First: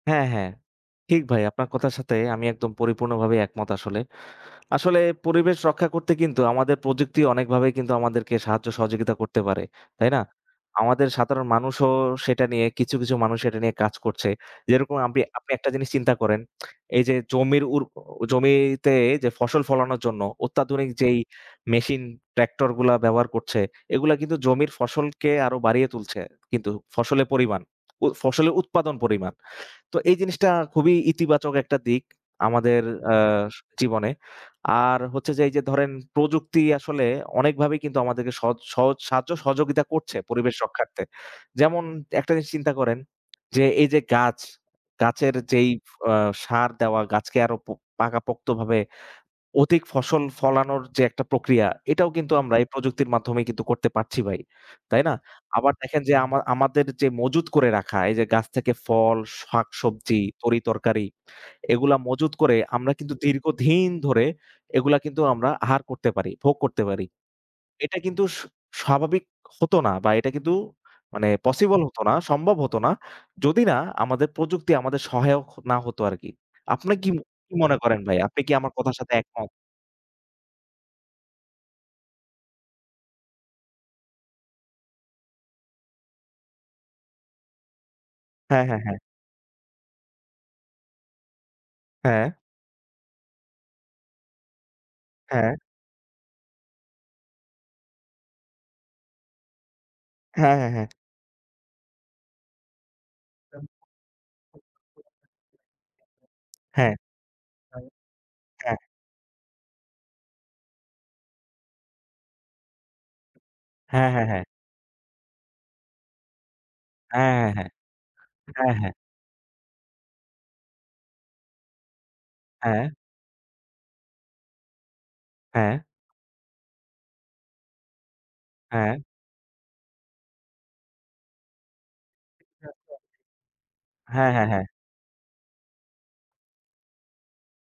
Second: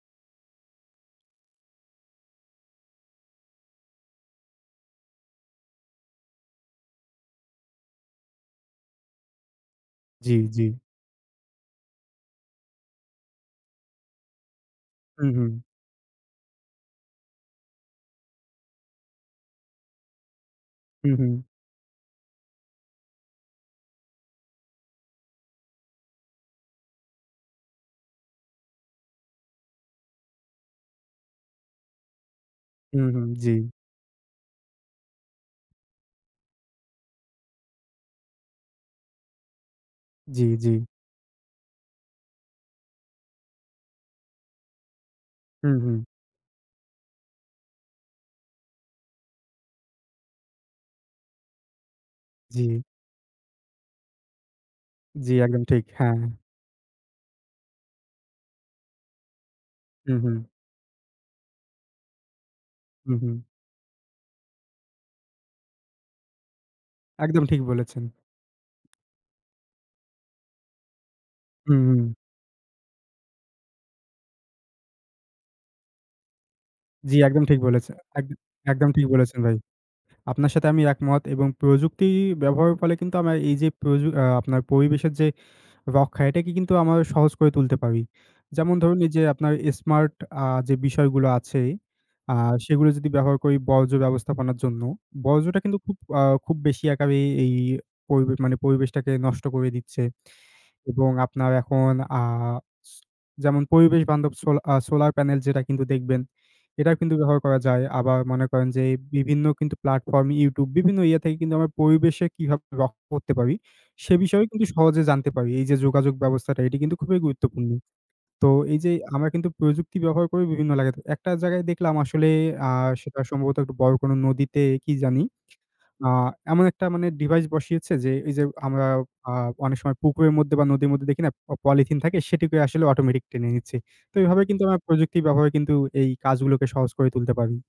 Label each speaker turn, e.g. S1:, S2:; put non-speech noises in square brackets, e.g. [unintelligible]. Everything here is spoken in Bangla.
S1: হ্যা, হ্যা। ঠিক ভাই। আপনার কথার সাথে আমি একদম পরিপূর্ণভাবেই একমত আসলে। আসলে পরিবেশ রক্ষা করতে কিন্তু আমাদের প্রযুক্তি অনেকভাবেই কিন্তু, আমাদেরকে সাহায্য, সহযোগিতা করতে পারে। তাই না?
S2: জি, জি।
S1: আমাদের সাধারণ মানুষও সেটা নিয়ে, কিছু, কিছু মানুষ এটা নিয়ে কাজ করছে, যেরকম আপনি।
S2: হুম,
S1: আপনি
S2: হুম।
S1: একটা জিনিস চিন্তা করেন, এই যে জমির উর জমিতে যে ফসল ফলানোর জন্য অত্যাধুনিক
S2: হুম,
S1: যেই
S2: হুম।
S1: মেশিন, ট্রাক্টরগুলা ব্যবহার করছে, এগুলা কিন্তু জমির ফসলকে আরো বাড়িয়ে তুলছে কিন্তু, ফসলের পরিমাণ। উ ফসলের উৎপাদন পরিমাণ। তো এই জিনিসটা খুবই ইতিবাচক একটা দিক, আমাদের
S2: হু,
S1: ‍আ
S2: হু, জি।
S1: জীবনে। আর হচ্ছে যে এই যে ধরেন, প্রযুক্তি আসলে অনেকভাবেই কিন্তু আমাদেরকে সহজ সহজ সাহায্য, সহযোগিতা করছে
S2: জি,
S1: পরিবেশ
S2: জি।
S1: রক্ষার্থে। যেমন একটা জিনিস চিন্তা করেন যে এই যে গাছ, গাছের যেই
S2: হুম, হুম।
S1: আ ষাঁড় দেওয়া গাছকে, আরো পো পাকাপোক্তভাবে অধিক ফসল ফলানোর যে একটা প্রক্রিয়া, এটাও কিন্তু আমরা এই
S2: জি।
S1: প্রযুক্তির মাধ্যমেই কিন্তু করতে পারছি ভাই। তাই না?
S2: জি একদম
S1: আবার
S2: ঠিক।
S1: দেখেন
S2: হ্যা।
S1: যে আমা আমার আমাদের যে মজুত করে রাখা এই যে গাছ থেকে ফল,
S2: হুম,
S1: শাকসবজি,
S2: হুম।
S1: তরিতরকারি এগুলা মজুত করে আমরা কিন্তু
S2: হু, হু।
S1: দীর্ঘদিন ধরে এগুলা কিন্তু আমরা আহার করতে পারি, ভোগ করতে পারি।
S2: একদম ঠিক
S1: এটা
S2: বলেছেন।
S1: কিন্তু স স্বাভাবিক হতো না বা এটা কিন্তু মানে পসিবল
S2: হুম,
S1: হতো
S2: হুম।
S1: না, সম্ভব হত না। যদি না আমাদের প্রযুক্তি, আমাদের সহায়ক না হতো আরকি। আপনি কি
S2: জি, একদম
S1: কি
S2: ঠিক
S1: মনে
S2: বলেছেন।
S1: করেন ভাই?
S2: একদম
S1: আপনি কি আমার
S2: একদম
S1: কথার
S2: ঠিক
S1: সাথে
S2: বলেছেন
S1: একমত?
S2: ভাই। আপনার সাথে আমি একমত এবং প্রযুক্তি ব্যবহারের ফলে কিন্তু আমরা এই যে, প্রজ আ আপনার পরিবেশের যে রক্ষা, এটাকে কিন্তু আমরা সহজ করে তুলতে পারি।
S1: হ্যা,
S2: যেমন
S1: হ্যা, হ্যা।
S2: ধরুন এই যে আপনার স্মার্ট, আ যে বিষয়গুলো আছে,
S1: হ্যা।
S2: আ সেগুলো যদি ব্যবহার করি বর্জ্য ব্যবস্থাপনার জন্য,
S1: হ্যা।
S2: বর্জ্যটা কিন্তু খুব আ খুব বেশি একাবে এই এই পরিবেশ মানে, পরিবেশটাকে নষ্ট করে দিচ্ছে।
S1: হ্যা, হ্যা, হ্যা।
S2: এবং আপনার এখন আ স যেমন পরিবেশ বান্ধব সো আ সোলার প্যানেল যেটা কিন্তু দেখবেন,
S1: হ্যা।
S2: এটাও কিন্তু ব্যবহার করা
S1: হ্যা।
S2: যায়। আবার মনে করেন
S1: হ্যা।
S2: যে বিভিন্ন কিন্তু প্লাটফর্ম, YouTube, বিভিন্ন ইয়ে থেকে কিন্তু আমরা পরিবেশে কিভাবে রক্ষা করতে পারি?
S1: হ্যা,
S2: সে
S1: হ্যা, হ্যা।
S2: বিষয়ে কিন্তু সহজে জানতে পারি। এই যে যোগাযোগ ব্যবস্থাটা, এটি কিন্তু খুবই
S1: হ্যা, হ্যা, হ্যা।
S2: গুরুত্বপূর্ণ। তো
S1: হ্যা,
S2: এই
S1: হ্যা।
S2: যে আমরা কিন্তু প্রযুক্তি ব্যবহার করি বিভিন্ন জায়গাতে। একটা জায়গায় দেখলাম আসলে আ
S1: হ্যা।
S2: সেটা সম্ভবত একটু বড় কোনো নদীতে কি জানি?
S1: হ্যা।
S2: আ এমন একটা মানে ডিভাইস বসিয়েছে, যে এই যে আমরা
S1: হ্যা।
S2: আ অনেক সময় পুকুরের মধ্যে বা নদীর মধ্যে দেখি না পলিথিন থাকে? সেটিকে আসলে
S1: [unintelligible]
S2: অটোমেটিক টেনে নিচ্ছি। তো
S1: হ্যা, হ্যা,
S2: এভাবে
S1: হ্যা।
S2: কিন্তু আমরা প্রযুক্তির ব্যবহারে কিন্তু, এই কাজগুলোকে সহজ করে তুলতে পারি।